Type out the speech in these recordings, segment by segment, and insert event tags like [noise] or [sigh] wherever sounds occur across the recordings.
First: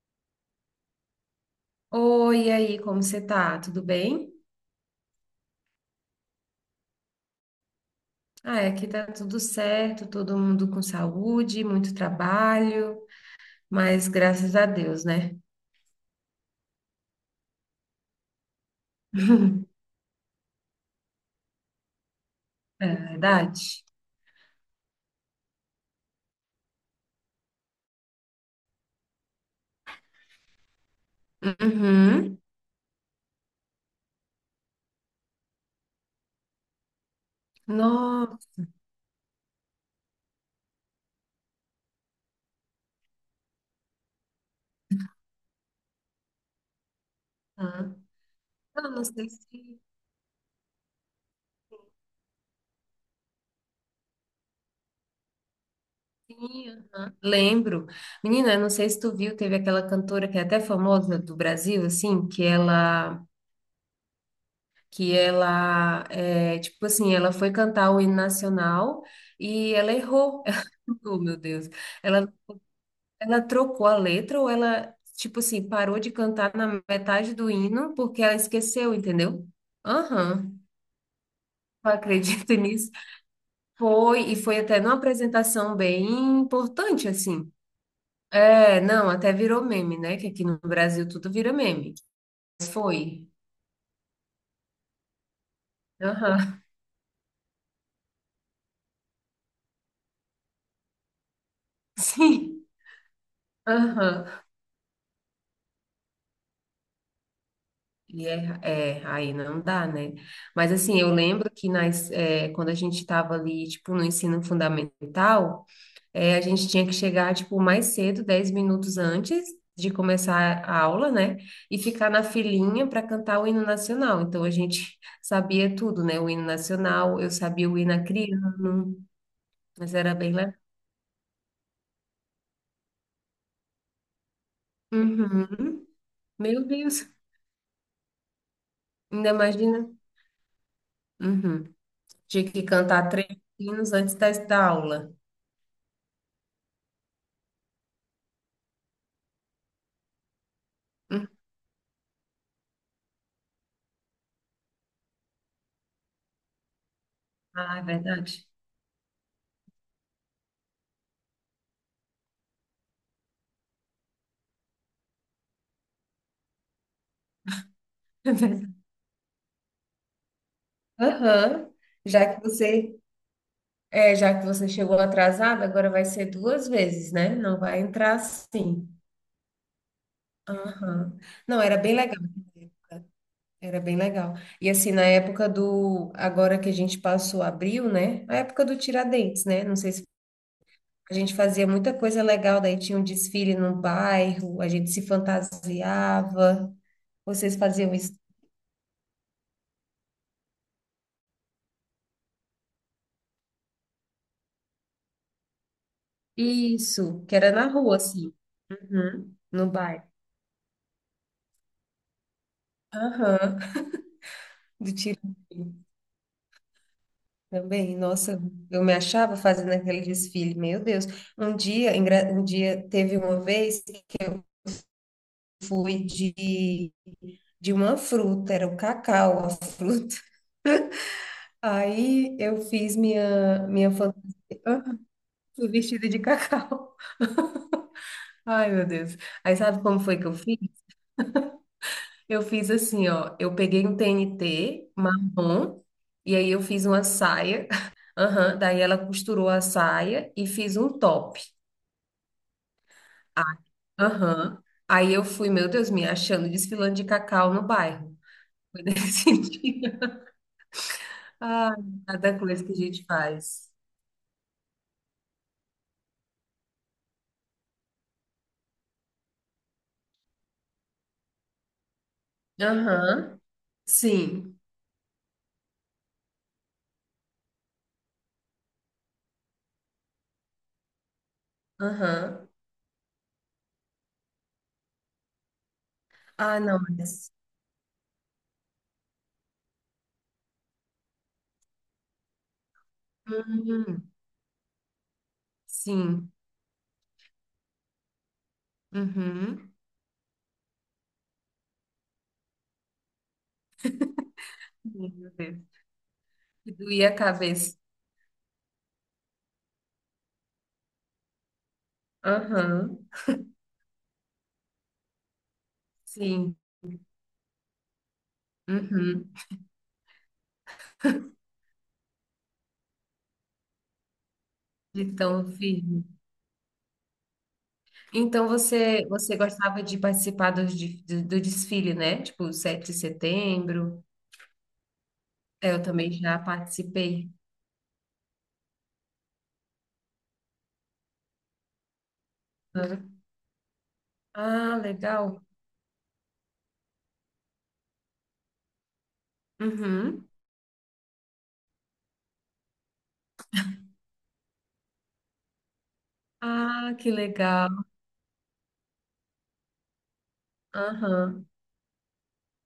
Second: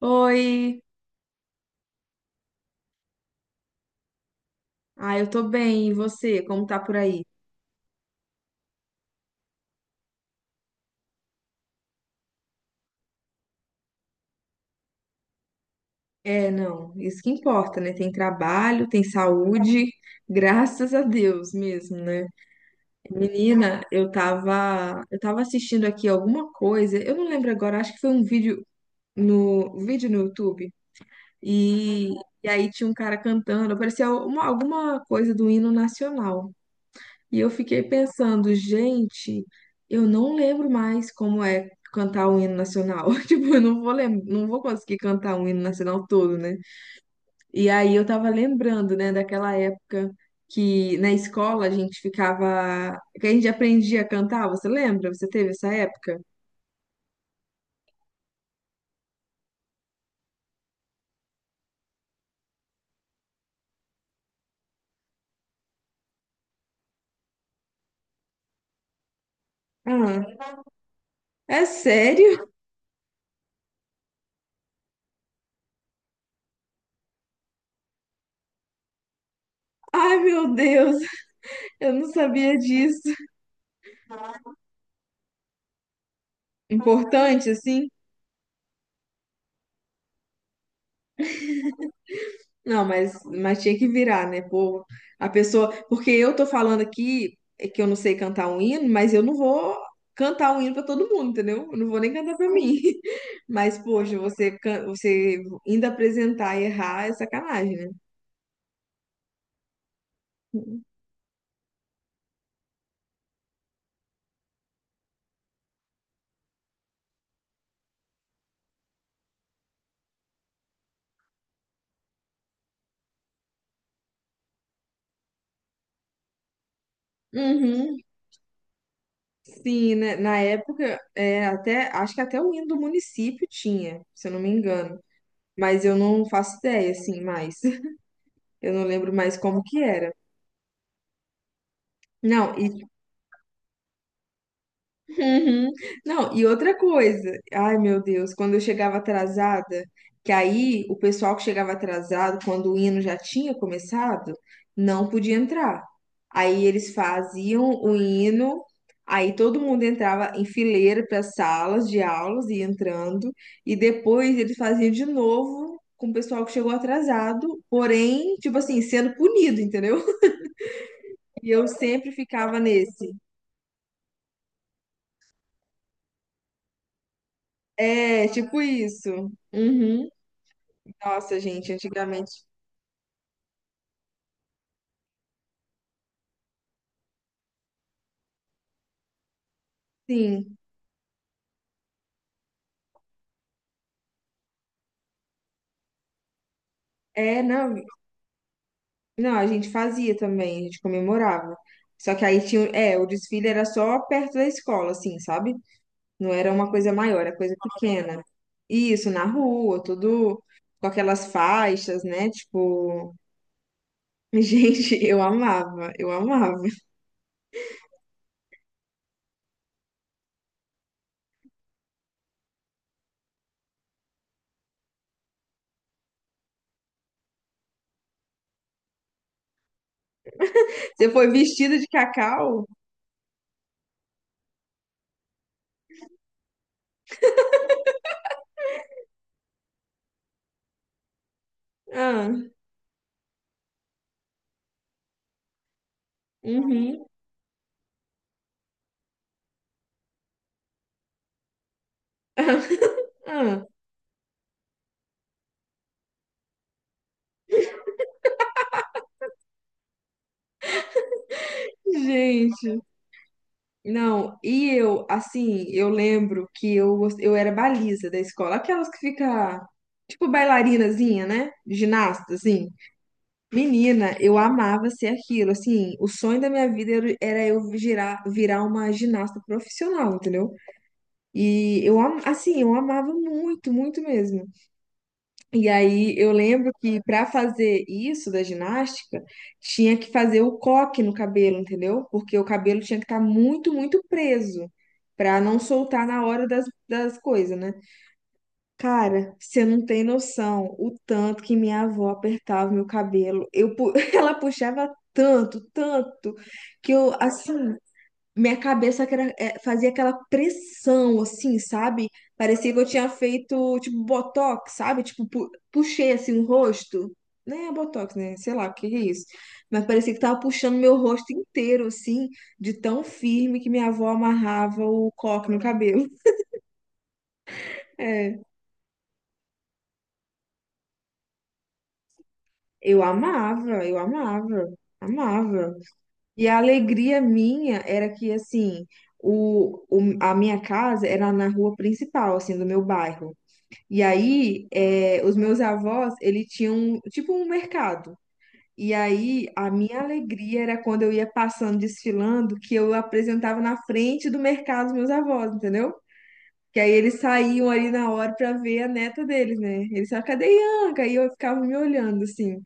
Oi, Oi, e aí, como você tá? Tudo bem? Eu tô bem, e você? Como tá por aí? Ah, é, aqui tá tudo certo, todo mundo com saúde, muito trabalho, mas graças a Deus, né? É, não, isso que importa, né? Tem trabalho, tem [laughs] saúde, graças a Deus mesmo, né? É Menina, verdade? Eu tava assistindo aqui alguma coisa, eu não lembro agora, acho que foi um vídeo no YouTube, e, Uhum. e aí tinha um cara cantando, parecia alguma coisa do hino nacional. E eu fiquei pensando, Nossa, gente, eu não lembro mais como é cantar o hino nacional. [laughs] Tipo, eu não vou lem não vou conseguir cantar o hino nacional todo, né? E aí eu tava eu lembrando, não né, sei daquela se época que na escola que a gente aprendia a cantar, você lembra? Você teve essa época? sim, aham. Lembro. Menina, eu não sei se tu viu, teve aquela cantora que é até famosa do Brasil, assim, que ela, tipo assim, ela foi cantar o hino nacional e ela Ah, errou. [laughs] Oh, meu é Deus. Ela sério? Ela trocou a letra ou ela, tipo assim, parou de cantar na metade do hino porque ela esqueceu, entendeu? Ai, Aham, meu Deus, eu eu não acredito [laughs] sabia nisso. disso. Foi, e foi até numa apresentação bem importante, assim. Importante, assim? É, não, até virou meme, né? Que aqui no Brasil tudo vira meme. Mas Não, foi. mas tinha que virar, né? Pô, a pessoa. Porque eu tô Aham, falando aqui é que eu não sei cantar um hino, mas eu não vou cantar um hino pra todo mundo, entendeu? Eu não vou [laughs] nem cantar pra sim. mim. [laughs] Mas, poxa, Aham. Você ainda apresentar e errar é sacanagem, né? E é, é, aí não dá, né? Mas assim, eu lembro que quando a gente estava ali, tipo, no ensino fundamental. É, a gente tinha que chegar, tipo, mais cedo, 10 minutos antes de começar a aula, né? E ficar na filinha para cantar o hino nacional. Então, a gente [laughs] sabia tudo, né? O hino nacional, eu sabia o hino Uhum, acriano, mas sim, era né? bem Na lá. época, é, até, acho que até o hino do município tinha, se eu não me engano. Mas Uhum. eu não faço Meu ideia, Deus, assim, mais. [laughs] Eu não lembro ainda mais como que imagina. era. Uhum. Tinha Não, que e cantar 3 hinos antes da aula. uhum. Não, e outra coisa, ai meu Deus, quando eu chegava atrasada, que aí o Uhum. pessoal que chegava atrasado, quando o hino já tinha começado, não podia entrar. Aí eles faziam Ah, é o verdade. [laughs] hino, aí todo mundo entrava em fileira para as salas de aulas e entrando, e depois eles faziam de novo com o pessoal que chegou atrasado, É porém, tipo assim, verdade. sendo punido, entendeu? [laughs] E eu Aham. sempre Já que ficava você nesse. é, já que você chegou atrasada, agora vai ser duas vezes, né? Não vai entrar É, tipo assim. isso. Uhum. Aham. Nossa, Não, gente, era bem legal antigamente naquela época. Era bem legal. E assim, na época do. Agora que a gente passou abril, né? A época do Tiradentes, né? Não sei se sim. a gente fazia muita coisa legal, daí tinha um desfile no bairro, a gente se fantasiava. É, Vocês não, faziam isso? não, a gente fazia também, a gente comemorava. Só que aí tinha, é, o desfile era só perto da escola, assim, sabe? Não era uma coisa maior, Isso, que era era coisa na rua, pequena. assim. Isso, na Uhum. No rua, bairro. tudo com aquelas faixas, né? Tipo, Aham. [laughs] Do gente, Tiradentes. Eu amava. Também, nossa, eu me achava fazendo aquele desfile, meu Deus. Um dia, um dia teve uma vez que eu fui de uma fruta, era o cacau, a fruta. Você foi [laughs] vestido de Aí eu cacau? fiz minha fantasia, fui vestida de cacau. [laughs] Ai, meu Deus. Aí sabe como foi que eu fiz? Ah, Eu fiz assim, ó, eu peguei um TNT marrom e aí eu fiz uma uhum. saia. [laughs] Aham, daí ela costurou a saia e fiz um top. [laughs] Ah, Aham. Aí eu fui, meu Deus, me achando desfilando de cacau no bairro. Foi nesse [laughs] dia. Ah, cada coisa que a gente. gente faz. Não, e eu, assim, eu lembro que eu era baliza da escola, aquelas que fica, tipo, bailarinazinha, né? Ginasta, assim. Aham. Menina, eu Sim. amava ser aquilo, assim, o sonho da minha vida era eu virar uma ginasta profissional, entendeu? E eu, Aham. assim, eu amava muito, muito mesmo. E aí eu Ah, lembro não, que para mas. fazer isso da ginástica, tinha que fazer o coque no cabelo, entendeu? Porque o cabelo tinha que estar muito, muito Uhum. preso para não soltar na Sim. hora das coisas, né? Cara, você Uhum. não tem noção o tanto que minha avó apertava meu cabelo. [laughs] Ela puxava Meu tanto, Deus. tanto, Que que doía eu a cabeça. assim, minha cabeça é, fazia aquela pressão, assim, sabe? Parecia que eu Aham. tinha feito, tipo, botox, sabe? Tipo, puxei, assim, o Sim. rosto. Né botox, né? Sei lá, o que que é isso? Uhum. Mas parecia que tava puxando meu rosto inteiro, assim, de tão firme que minha avó amarrava De o tão coque no firme. cabelo. [laughs] É, Então você, você gostava de participar do desfile, né? Tipo, 7 de eu amava, eu setembro. amava, É, amava. eu também já E a alegria participei. minha era que, assim, a minha casa era na rua principal, assim, do meu bairro. E aí, Ah, é, os legal. meus avós, ele tinham tipo um mercado. E aí, a minha Uhum. alegria era quando eu ia passando, desfilando, que eu apresentava na frente do mercado os meus avós, entendeu? Que aí Ah, que eles saíam legal. ali na hora pra ver a neta deles, né? Eles falavam, cadê Ianca? Aí eu Aham. ficava me olhando, assim.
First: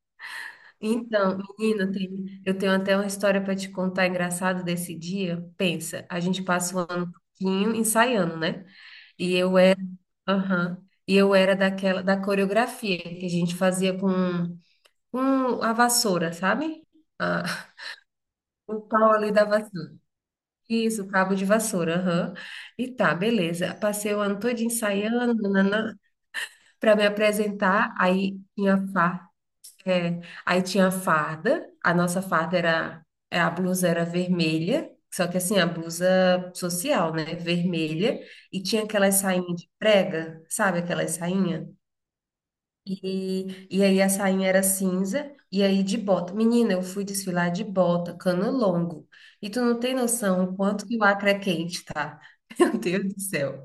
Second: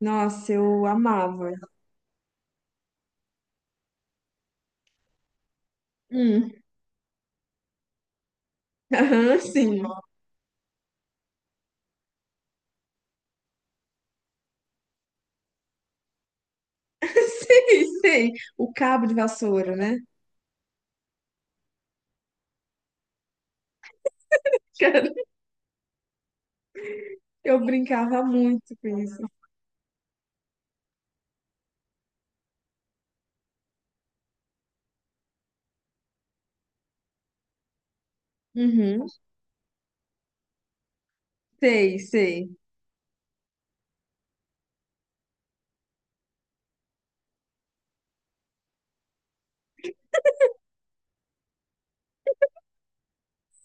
Nossa, eu Então, amava. menina, eu tenho até uma história para te contar engraçada desse dia. Pensa, a gente Hum, passa o ano todinho ensaiando, né? E aham, eu era, sim. aham. E eu era daquela da coreografia que a gente fazia com a vassoura, sabe? [laughs] Ah, Sei, sei. O o cabo pau de ali da vassoura, vassoura. né? Isso, o cabo de vassoura, aham. E tá, beleza. Passei o ano todo [laughs] ensaiando, nananã, para me Eu apresentar. brincava Aí muito tinha com isso. farda, aí tinha a farda, a nossa farda era, é, a blusa era vermelha, só que assim, a blusa social, né, vermelha, e tinha Uhum, aquelas sainhas de prega, sabe aquelas sainha? sei, sei. E aí a sainha era cinza, e aí de bota. Menina, eu fui desfilar de bota, cano longo. E tu não tem noção o quanto que o Acre é quente, tá? [laughs] Meu Deus do céu.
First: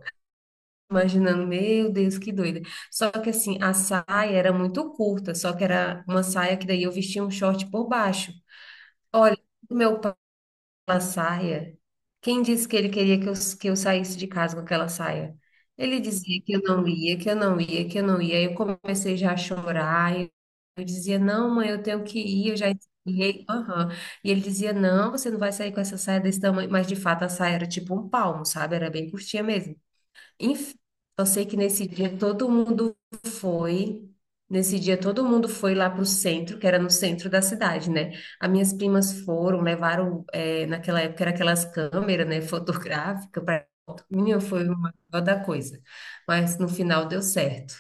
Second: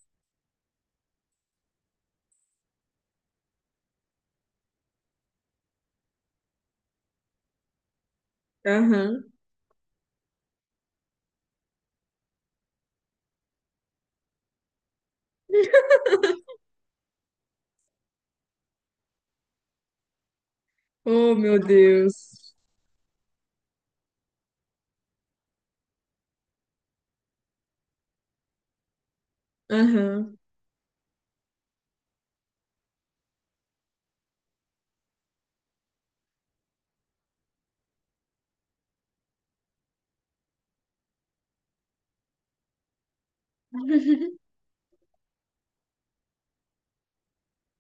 Imaginando, meu Deus, que doida. Só que assim, a saia era muito curta, só que era uma saia que daí eu vestia um short por baixo. Aham. Olha, meu pai com aquela saia. Quem disse que ele queria que eu saísse de casa com aquela saia? Ele dizia que eu não ia, que eu não ia, que eu não ia. Aí eu comecei já a chorar. Eu dizia, Oh, não, meu mãe, eu tenho que ir, Deus. eu já esfriei. Aham. E ele dizia, não, você não vai sair com essa saia desse tamanho. Mas de fato a saia era tipo um palmo, sabe? Era bem curtinha mesmo. Aham. Enfim, eu sei que nesse dia todo mundo foi. Nesse dia todo mundo foi lá para o centro, que era no centro da cidade, né? As minhas primas foram, levaram, naquela época era aquelas câmeras, né, [laughs] fotográfica para foto. Menina, foi uma maior da coisa. Mas no final deu certo.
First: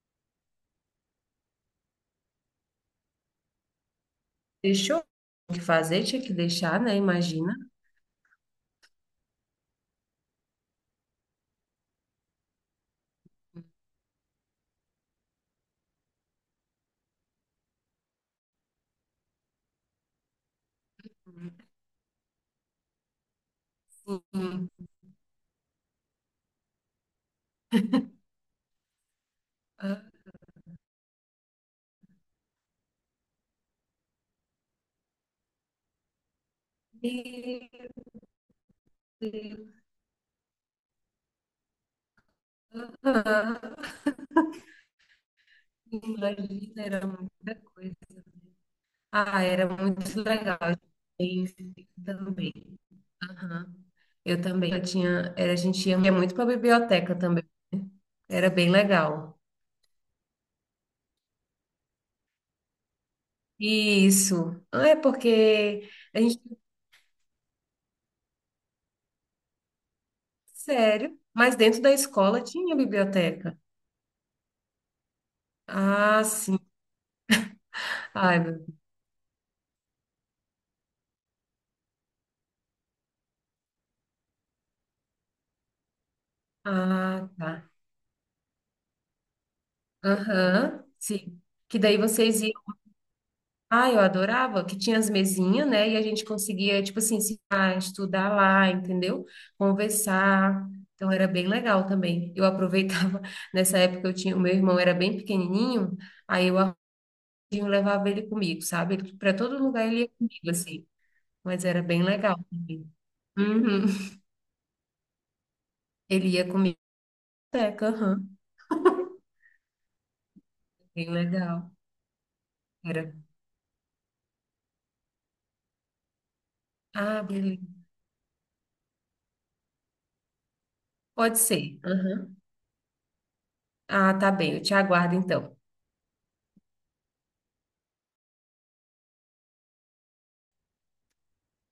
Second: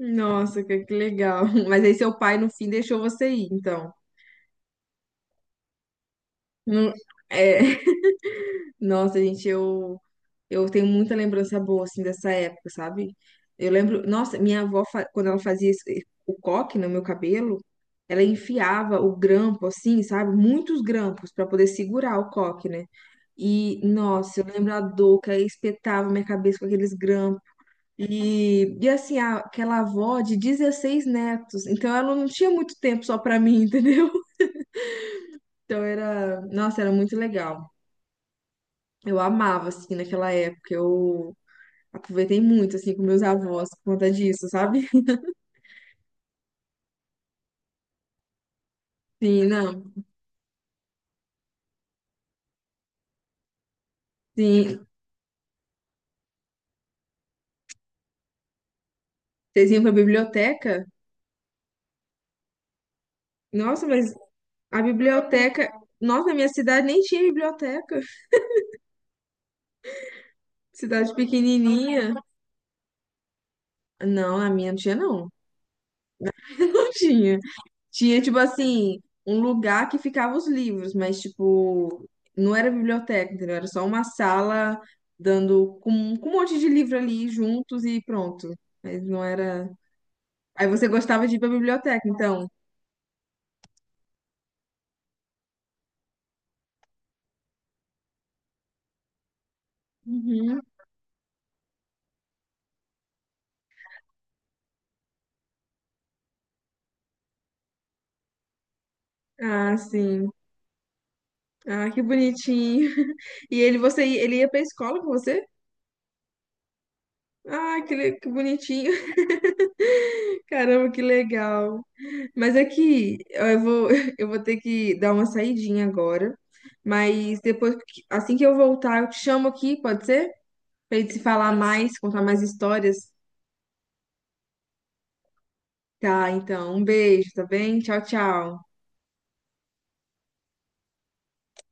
Nossa, que legal. [laughs] Mas aí seu pai, no fim, deixou você ir, então. Deixou o que fazer, tinha que deixar, Não, né? Imagina. é... [laughs] Nossa, gente, eu tenho muita lembrança boa, assim, dessa época, sabe? Eu lembro... Nossa, minha avó, quando ela fazia o coque no meu cabelo, ela enfiava o grampo, assim, sabe? Muitos grampos para poder segurar o coque, né? E, nossa, eu Sim. lembro a dor que aí espetava minha cabeça com aqueles grampos. E assim, aquela Ah, avó de 16 netos, então ela não tinha muito tempo só pra mim, [laughs] entendeu? Então era, nossa, era muito legal. meu Eu amava, Deus. assim, naquela época. Eu aproveitei muito, assim, com meus avós por Ah, conta disso, sabe? imagina, era muita coisa. Ah, Sim, era não. muito legal. Isso também. Aham. Eu também. Eu Sim, tinha, era, a gente ia muito para a biblioteca também. Era bem legal. vocês iam pra biblioteca? Nossa, mas Isso. a Ah, é biblioteca. porque a Nossa, na gente, minha cidade nem tinha biblioteca. Cidade sério, mas dentro da pequenininha. escola tinha biblioteca. Não, a minha não tinha, não. Ah, [laughs] sim. Não tinha. Tinha, tipo Ai, meu- assim, um lugar que ficava os livros, mas, tipo, não era biblioteca, entendeu? Era só uma sala dando com um monte de livro Ah, ali tá. juntos e pronto. Mas não era. Aí Aham, você gostava de ir sim. pra Que daí biblioteca, vocês então. ah, eu adorava, que tinha as mesinhas, né? E a gente conseguia, tipo assim, se estudar lá, entendeu? Uhum. Conversar. Então era bem legal também. Eu aproveitava, [laughs] nessa época eu tinha, o meu irmão era bem pequenininho, aí eu arranjinho levava ele comigo, sabe? Para todo Ah, lugar ele ia sim. comigo, assim. Mas era Ah, que bem legal também. bonitinho. [laughs] E ele, Uhum. você, ele ia pra escola com você? Ele ia comigo, Ah, teca, que, que aham. bonitinho. Caramba, que Bem legal. legal. Mas Era. aqui, eu vou, [laughs] eu vou ter que dar uma saidinha agora. Ah, Mas beleza. depois, assim que eu voltar, eu te chamo aqui, pode ser? Pra gente se Pode falar ser. mais, contar Aham. mais histórias. Ah, tá bem. Eu te aguardo então. Tá, então, um beijo, tá bem? Tchau, tchau.